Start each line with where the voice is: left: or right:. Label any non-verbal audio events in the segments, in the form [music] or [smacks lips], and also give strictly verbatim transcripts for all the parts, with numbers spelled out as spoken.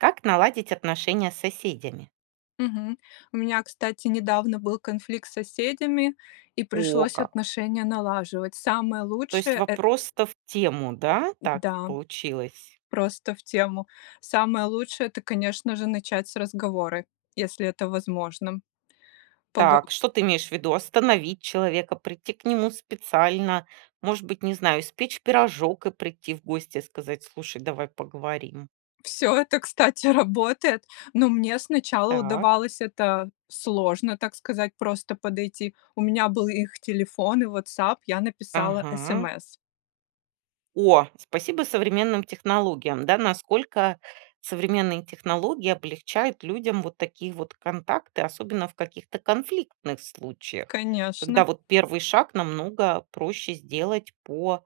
right: Как наладить отношения с соседями?
left: Мгм. У меня, кстати, недавно был конфликт с соседями и
right: О,
left: пришлось
right: как!
left: отношения налаживать. Самое
right: То есть
left: лучшее- э
right: вопрос-то в тему, да?
left: Д
right: Так
left: да,
right: получилось.
left: просто в тему. Самое лучшее- это, конечно же, начать с разговора, если это возможным. Погов
right: Так, что ты имеешь ввиду? Остановить человека, прийти к нему специально, может быть, не знаю, испечь пирожок и прийти в гости, и сказать: "Слушай, давай поговорим"?
left: Всё это, кстати, работает, но мне сначала
right: Так.
left: удавалось это сложно, так сказать, просто подойти. У меня был их телефон и "Ватсап", я написала
right: Ага.
left: смс.
right: О, спасибо современным технологиям, да? Насколько современные технологии облегчают людям вот такие вот контакты. Особенно в каких-то конфликтных случаях, когда
left: Конечно.
right: вот первый шаг намного проще сделать по,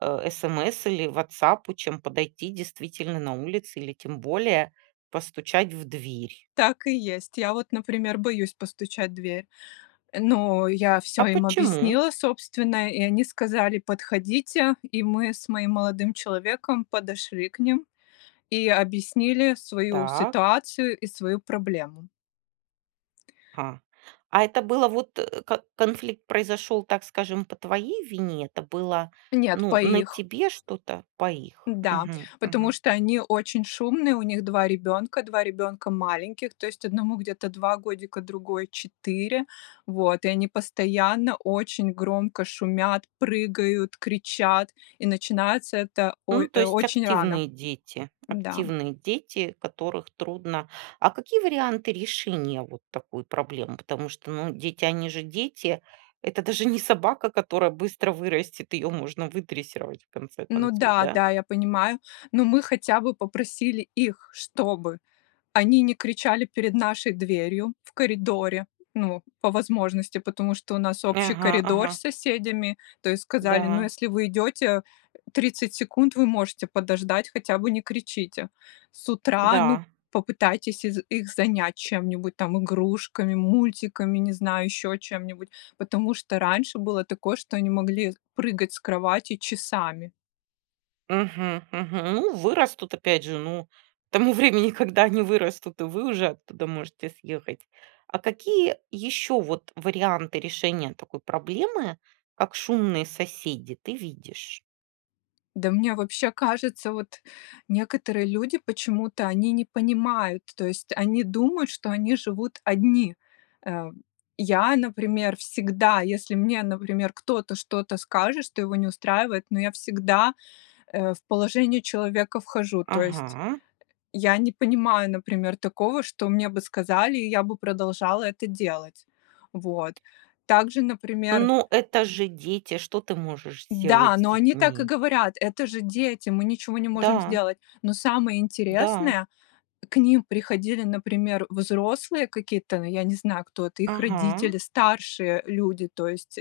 right: э, смс или "Ватсапу", чем подойти, действительно, на улице или, тем более, постучать в дверь.
left: Так и есть. Я вот, например, боюсь постучать в дверь. Э, но я всё
right: А
left: им
right: почему?
left: объяснила, собственно. И они сказали: "Подходите", и мы с моим молодым человеком подошли к ним, и объяснили свою
right: Так.
left: ситуацию и свою проблему.
right: Ха. А это было вот, э, к конфликт произошел, так скажем, по твоей вине, это было,
left: Нет,
right: ну,
left: по
right: на
left: их.
right: тебе что-то? По их.
left: Да,
right: Мгм,
left: потому
right: мгм.
left: что они очень шумные, у них два ребенка, два ребенка маленьких. То есть одному где-то два годика, другой- четыре. Вот, и они постоянно очень громко шумят, прыгают, кричат, и начинается это
right: Ну,
left: ой
right: то
left: э,
right: есть
left: очень рано.
right: активные дети.
left: Да.
right: Активные дети, которых трудно А какие варианты решения вот такой проблемы? Потому что, ну, дети- они же дети, это даже не собака, которая быстро вырастет, ее можно выдрессировать, в конце
left: Ну
right: концов, да?
left: да-да, я понимаю, но мы хотя бы попросили их, чтобы они не кричали перед нашей дверью в коридоре, ну, по возможности, потому что у нас
right: Нь
left: общий
right: Ага, ага.
left: коридор с соседями. То есть сказали: "Ну,
right: Да.
left: если вы идете тридцать секунд, вы можете подождать, хотя бы не кричите с утра, ну,
right: Да.
left: попытайтесь из их занять чем-нибудь, там, игрушками, мультиками, не знаю, еще чем-нибудь". Потому что раньше было такое, что они могли прыгать с кровати часами.
right: Мгм, мгм. Ну, вырастут, опять же, ну, к тому времени, когда они вырастут и вы уже оттуда можете съехать. А какие еще вот варианты решения такой проблемы, как шумные соседи, ты видишь?
left: Да мне вообще кажется, вот некоторые люди, почему-то они не понимают, то есть они думают, что они живут одни. Э, я, например, всегда, если мне, например, кто-то что-то скажет, что его не устраивает, но я всегда, э, в положение человека вхожу, то есть
right: Ага.
left: я не понимаю, например, такого, что мне бы сказали, и я бы продолжала это делать. Вот, также, например
right: Ну это же дети, что ты можешь сделать
left: Да,
right: с
left: но они так и
right: детьми?
left: говорят: "Это же дети, мы ничего не можем
right: Да.
left: сделать!". Но самое
right: Да.
left: интересное: к ним приходили, например, взрослые какие-то, но я не знаю, кто это, их
right: Ага.
left: родители, старшие люди, то есть,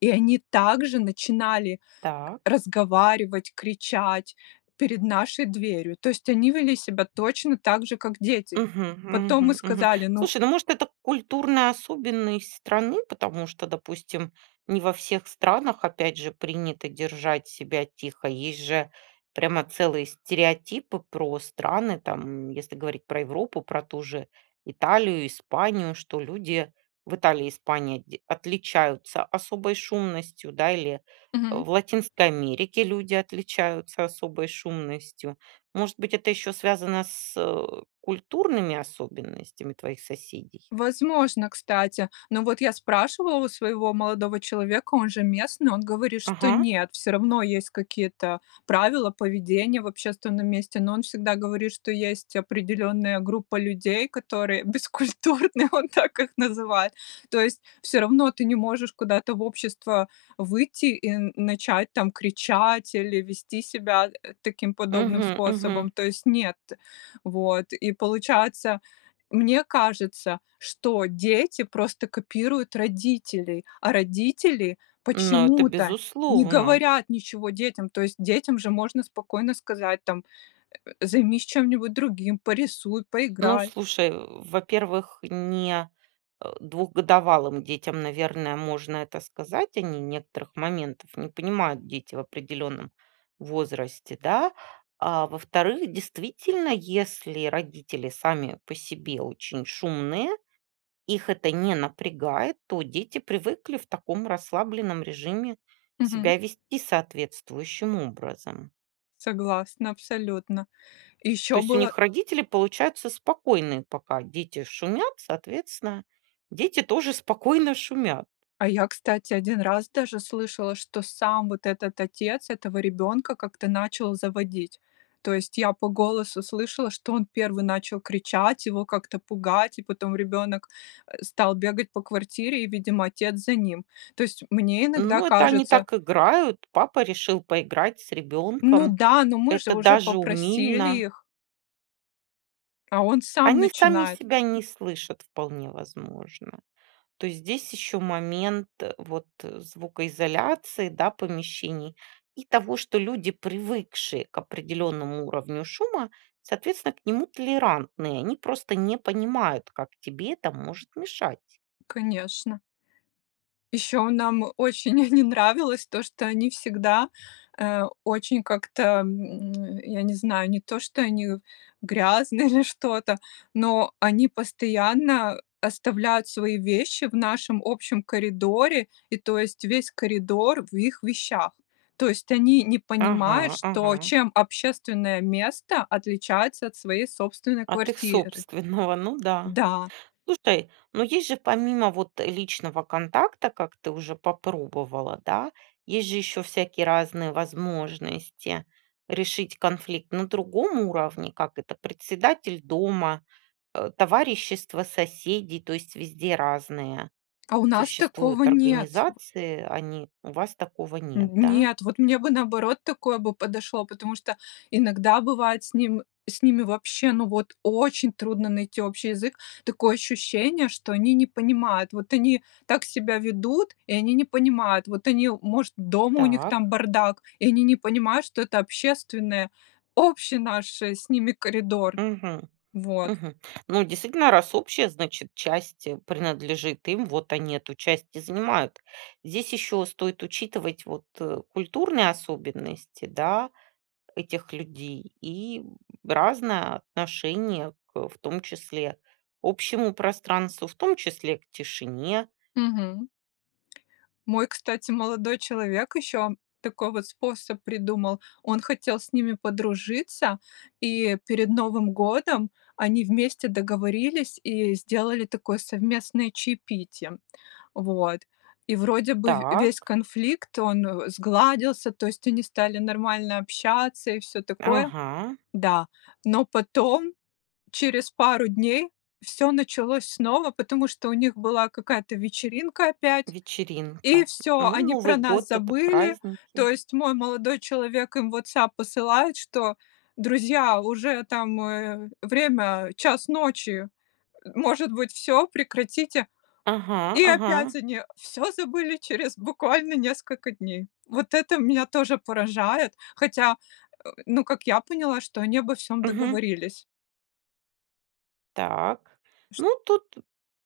left: и они также начинали
right: Так.
left: разговаривать, кричать перед нашей дверью, то есть они вели себя точно так же, как дети.
right: Мгм,
left: Потом мы
right: мгм, мгм.
left: сказали. Ну
right: Слушай, ну, может, это культурная особенность страны? Потому что, допустим, не во всех странах, опять же, принято держать себя тихо. Есть же прямо целые стереотипы про страны, там, если говорить про Европу, про ту же Италию, Испанию, что люди в Италии и Испании дь отличаются особой шумностью, да, или
left: Мгм.
right: в Латинской Америке люди отличаются особой шумностью. Может быть, это еще связано с, э, культурными особенностями твоих соседей?
left: Возможно, кстати. Но вот я спрашивала у своего молодого человека, он же местный, он говорит, что
right: Ага.
left: нет, всё равно есть какие-то правила поведения в общественном месте. Но он всегда говорит, что есть определенная группа людей, которые бескультурны, он так их называет. То есть всё равно ты не можешь куда-то в общество выйти и н начать там кричать, или вести себя, э, таким подобным
right: Мгм,
left: способом,
right: мгм.
left: то есть- нет. Вот, и получается, мне кажется, что дети просто копируют родителей, а родители
right: Но это
left: почему-то не
right: безусловно!
left: говорят ничего детям. То есть детям же можно спокойно сказать, там: "Займись чем-нибудь другим, порисуй,
right: Ну,
left: поиграй".
right: слушай, во-первых, не, э, двухгодовалым детям, наверное, можно это сказать. Они некоторых моментов не понимают, дети, в определенном возрасте, да. А, во-вторых, действительно, если родители сами по себе очень шумные, их это не напрягает, то дети привыкли в таком расслабленном режиме
left: Мгм.
right: себя вести соответствующим образом.
left: Согласна абсолютно!
right: То
left: Еще
right: есть у
left: было
right: них родители, получаются, спокойные, пока дети шумят, соответственно, дети тоже спокойно шумят.
left: А я, кстати, один раз даже слышала, что сам вот этот отец этого ребёнка как-то начал заводить. То есть я по голосу слышала, что он первый начал кричать, его как-то пугать, и потом ребенок, э, стал бегать по квартире, и, видимо, отец за ним. То есть мне иногда
right: Ну это они
left: кажется
right: так играют, папа решил поиграть с
left: Ну
right: ребенком,
left: да, ну мы же
right: это
left: уже
right: даже
left: попросили
right: умильно.
left: их! А он сам
right: Они сами
left: начинает.
right: себя не слышат, вполне возможно. То есть здесь еще момент вот звукоизоляции, да, помещений, и того, что люди, привыкшие к определенному уровню шума, соответственно, к нему толерантные. Они просто не понимают, как тебе это может мешать.
left: Конечно. Еще нам очень [chuckles] не нравилось то, что они всегда, э, очень как-то, м, [smacks lips] я не знаю, не то, что они грязные, или что-то, но они постоянно оставляют свои вещи в нашем общем коридоре, и то есть весь коридор в их вещах. То есть они не понимают,
right: Ага,
left: что
right: ага.
left: чем общественное место отличается от своей собственной
right: От их
left: квартиры.
right: собственного, ну да.
left: Да.
right: Слушай, ну есть же, помимо вот личного контакта, как ты уже попробовала, да, есть же еще всякие разные возможности решить конфликт на другом уровне, как это: председатель дома, э, товарищества соседей, то есть везде разные
left: А у нас такого
right: существуют
left: нет!
right: организации. Они у вас такого
left: Н
right: нет, да?
left: нет, вот мне бы, наоборот, такое бы подошло, потому что иногда бывает с ним с ними вообще, ну, вот очень трудно найти общий язык. Такое ощущение, что они не понимают, вот они так себя ведут, и они не понимают. Вот они, может, дома у них
right: Так.
left: там бардак, и они не понимают, что это общественное общий наш с ними коридор.
right: Мгм,
left: Вот.
right: мгм. Ну, действительно, раз общая, значит, часть принадлежит им. Вот они эту часть и занимают. Здесь еще стоит учитывать вот, э, культурные особенности, да, этих людей, и разное отношение к, в том числе, общему пространству, в том числе к тишине.
left: Мгм. Мой, кстати, молодой человек еще такой вот способ придумал: он хотел с ними подружиться, и перед Новым годом они вместе договорились и сделали такое совместное чаепитие. Вот, и вроде бы в весь
right: Так.
left: конфликт- он сгладился, то есть они стали нормально общаться, и всё такое.
right: Ага.
left: Да. Но потом, через пару дней, всё началось снова, потому что у них была какая-то вечеринка опять, и
right: Вечеринка.
left: всё,
right: Ну,
left: они про
right: Новый
left: нас
right: год- это
left: забыли. То
right: праздники.
left: есть мой молодой человек им в "Ватсап" посылает, что: "Друзья, уже там, э, время час ночи. Может быть всё, прекратите?".
right: Ага,
left: И
right: ага.
left: опять они всё забыли через, буквально, несколько дней. Вот это меня тоже поражает, хотя, э, ну, как я поняла, что они обо всём
right: Мгм.
left: договорились.
right: Так,
left: Ш
right: ну тут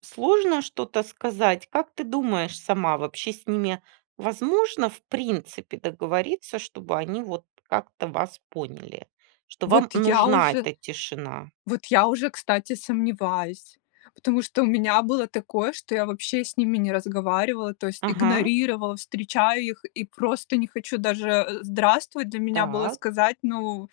right: сложно что-то сказать. Как ты думаешь сама, вообще с ними возможно, в принципе, договориться, чтобы они вот как-то вас поняли, что
left: Вот
right: вам
left: я
right: нужна
left: уже
right: эта тишина?
left: вот я уже, кстати, сомневаюсь, потому что у меня было такое, что я вообще с ними не разговаривала, то есть
right: Ага.
left: игнорировала. Встречаю их и просто не хочу Даже "здравствуй" для меня было
right: Так.
left: сказать, ну,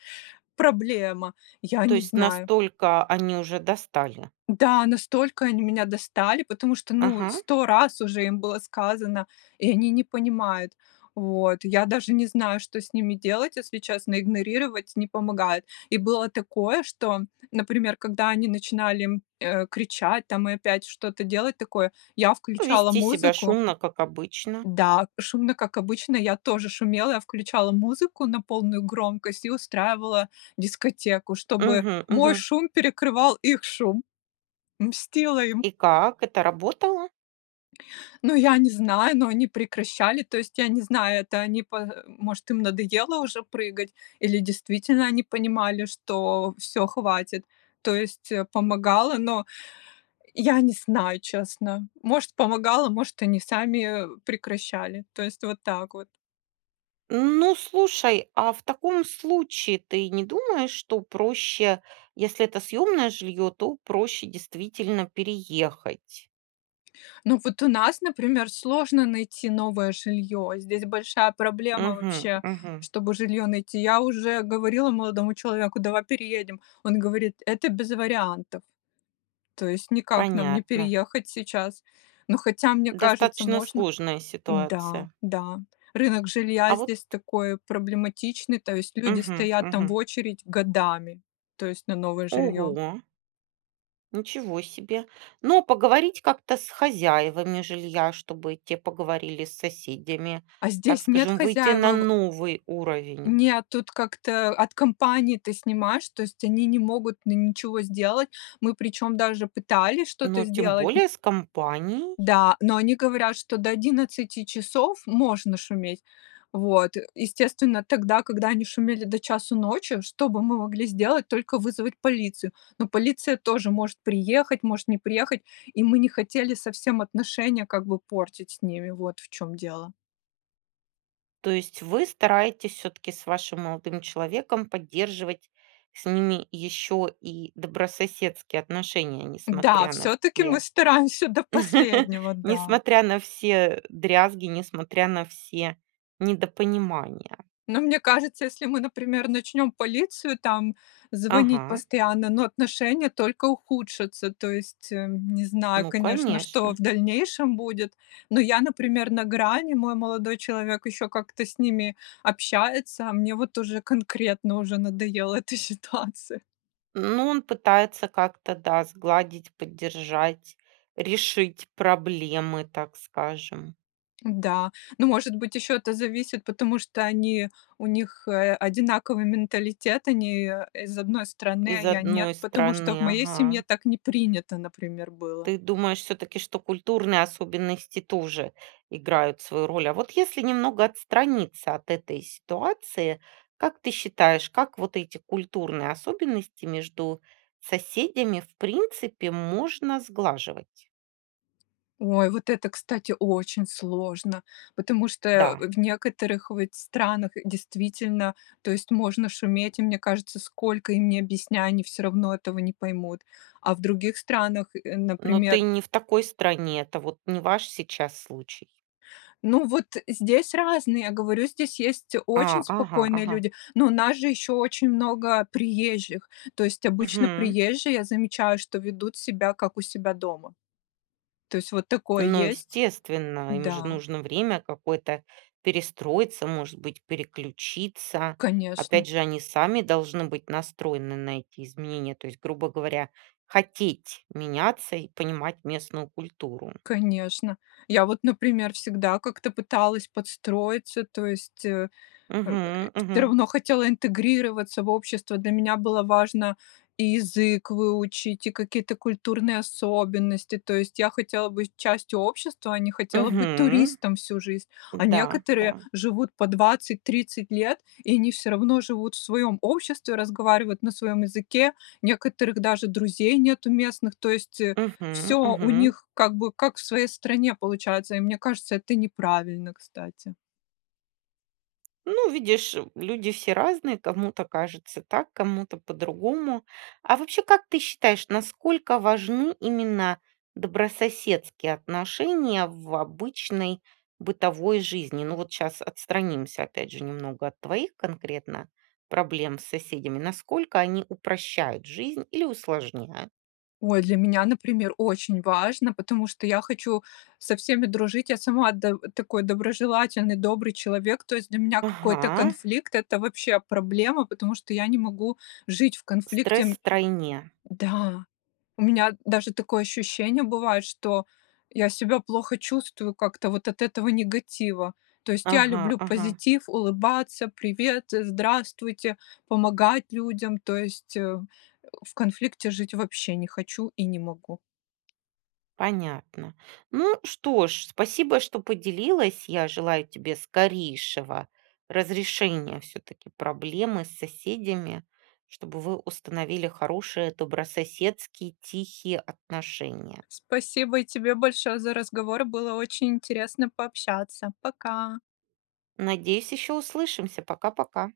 left: проблема. Я
right: То
left: не
right: есть
left: знаю.
right: настолько они уже достали.
left: Да, настолько они меня достали. Потому что, ну
right: Ага.
left: сто раз уже им было сказано, и они не понимают. Вот, я даже не знаю, что с ними делать, если честно, игнорировать не помогает. И было такое, что, например, когда они начинали, э, кричать там и опять что-то делать такое, я включала
right: Вести себя
left: музыку
right: шумно, как обычно.
left: да, шумно, как обычно. Я тоже шумела, я включала музыку на полную громкость и устраивала дискотеку, чтобы
right: Мгм,
left: мой
right: мгм.
left: шум перекрывал их шум. Мстила им!
right: И как, это работало?
left: Ну я не знаю, ну они прекращали. То есть, я не знаю, это они, по, э, может им надоело уже прыгать, или действительно они понимали, что всё, хватит. То есть, э, помогало, но, я не знаю, честно. Может помогало, может они сами, э, прекращали. То есть вот так вот.
right: Ну слушай, а в таком случае ты не думаешь, что проще, если это съемное жилье, то проще действительно переехать?
left: Ну вот у нас, например, сложно найти новое жилье, здесь большая проблема
right: Мгм,
left: вообще,
right: мгм.
left: чтобы жилье найти. Я уже говорила молодому человеку: "Давай переедем!" Он говорит: "Это без вариантов." То есть никак нам не
right: Понятно.
left: переехать сейчас. Ну хотя, мне кажется,
right: Достаточно
left: можно.
right: сложная
left: Да.
right: ситуация.
left: Да, рынок жилья
right: А вот
left: здесь такой проблематичный, то есть люди
right: Мгм,
left: стоят там в
right: мгм.
left: очередь годами, то есть на новое жилье.
right: Ого! Ничего себе! Но поговорить как-то с хозяевами жилья, чтобы те поговорили с соседями,
left: А
right: так
left: здесь нет
right: скажем, выйти на
left: хозяевов.
right: новый уровень.
left: Нет, тут как-то от компании ты снимаешь, то есть они не могут н ничего сделать. Мы причем, даже пытались что-то
right: Но тем
left: сделать н
right: более с компанией.
left: Да, но они говорят, что до одиннадцати часов можно шуметь. Вот, э, естественно, тогда, когда они шумели до часу ночи, что бы мы могли сделать? Только вызвать полицию. Но полиция тоже может приехать, может не приехать, и мы не хотели совсем отношения как бы портить с ними, вот в чем дело.
right: То есть вы стараетесь все-таки с вашим молодым человеком поддерживать с ними еще и добрососедские отношения,
left: Да,
right: несмотря на
left: все-таки мы
right: все
left: стараемся до
right: [laughs]
left: последнего, да!
right: несмотря на все дрязги, несмотря на все недопонимания.
left: Но мне кажется, если мы, например, начнем полицию там звонить
right: Ага.
left: постоянно, но отношения только ухудшатся. То есть, э, не знаю,
right: Ну
left: конечно, что в
right: конечно!
left: дальнейшем будет, но я, например, на грани, мой молодой человек еще как-то с ними общается. А мне вот уже конкретно, уже надоела эта ситуация.
right: Ну, он пытается как-то, да, сгладить, поддержать, решить проблемы, так скажем.
left: Да, ну, может быть, еще это зависит, потому что они у них, э, одинаковый менталитет, они, э, из одной страны, а
right: Из
left: я- нет.
right: одной
left: Потому что в
right: страны,
left: моей
right: ага.
left: семье так не принято, например, было.
right: Ты думаешь всё-таки, что культурные особенности тоже играют свою роль? А вот если немного отстраниться от этой ситуации, как ты считаешь, как вот эти культурные особенности между соседями, в принципе, можно сглаживать?
left: Ой, вот это, кстати, очень сложно, потому что, э,
right: Да.
left: в некоторых ведь странах, действительно, то есть можно шуметь, и мне кажется, сколько им не объясняй, они всё равно этого не поймут. А в других странах, э,
right: Но ты
left: например
right: не в такой стране, это вот не ваш сейчас случай?
left: Ну вот здесь разные, я говорю, здесь есть очень
right: А, ага,
left: спокойные
right: ага.
left: люди, но у нас же еще очень много приезжих. То есть обычно
right: Мгм.
left: приезжие, я замечаю, что ведут себя, как у себя дома. То есть вот такое
right: Ну,
left: есть
right: естественно, им же
left: Да.
right: нужно время какое-то, перестроиться, может быть, переключиться. Опять
left: Конечно!
right: же, они сами должны быть настроены на эти изменения, то есть, грубо говоря, хотеть меняться и понимать местную культуру.
left: Конечно. Я вот, например, всегда как-то пыталась подстроиться, то есть, э, э,
right: Мгм,
left: всё
right: мгм.
left: равно хотела интегрироваться в общество. Для меня было важно и язык выучить, и какие-то культурные особенности, то есть я хотела быть частью общества, а не хотела быть
right: Мгм.
left: туристом всю жизнь. А
right: Да, да.
left: некоторые живут по двадцать тридцать лет, и они всё равно живут в своем обществе, разговаривают на своем языке, некоторых даже друзей нет у местных. То есть, э,
right: Мгм,
left: всё у
right: мгм.
left: них, как бы, как в своей стране получается, и мне кажется, это неправильно, кстати.
right: Ну, видишь, м, люди все разные, кому-то кажется так, кому-то по-другому. А вообще, как ты считаешь, насколько важны именно добрососедские отношения в обычной бытовой жизни? Ну вот щас отстранимся опять же немного от твоих конкретно проблем с соседями: насколько они упрощают жизнь или усложняют?
left: Ой, для меня, например, очень важно, потому что я хочу со всеми дружить, я сама до такой доброжелательный, добрый человек, то есть для меня какой-то
right: Ага.
left: конфликт- это вообще проблема, потому что я не могу жить в конфликте,
right: Стресс
left: м
right: втройне.
left: Да, у меня даже такое ощущение бывает, что я себя плохо чувствую как-то вот от этого негатива. То есть я
right: Ага,
left: люблю
right: ага.
left: позитив, улыбаться, "привет", э, "здравствуйте", помогать людям, то есть, э, в конфликте жить вообще не хочу и не могу.
right: Понятно. Ну что ж, спасибо, что поделилась. Я желаю тебе скорейшего разрешения всё-таки проблемы с соседями, чтобы вы установили хорошие, добрососедские, тихие отношения.
left: Спасибо и тебе большое за разговор. Было очень интересно пообщаться. Пока!
right: Надеюсь, еще услышимся. Пока-пока!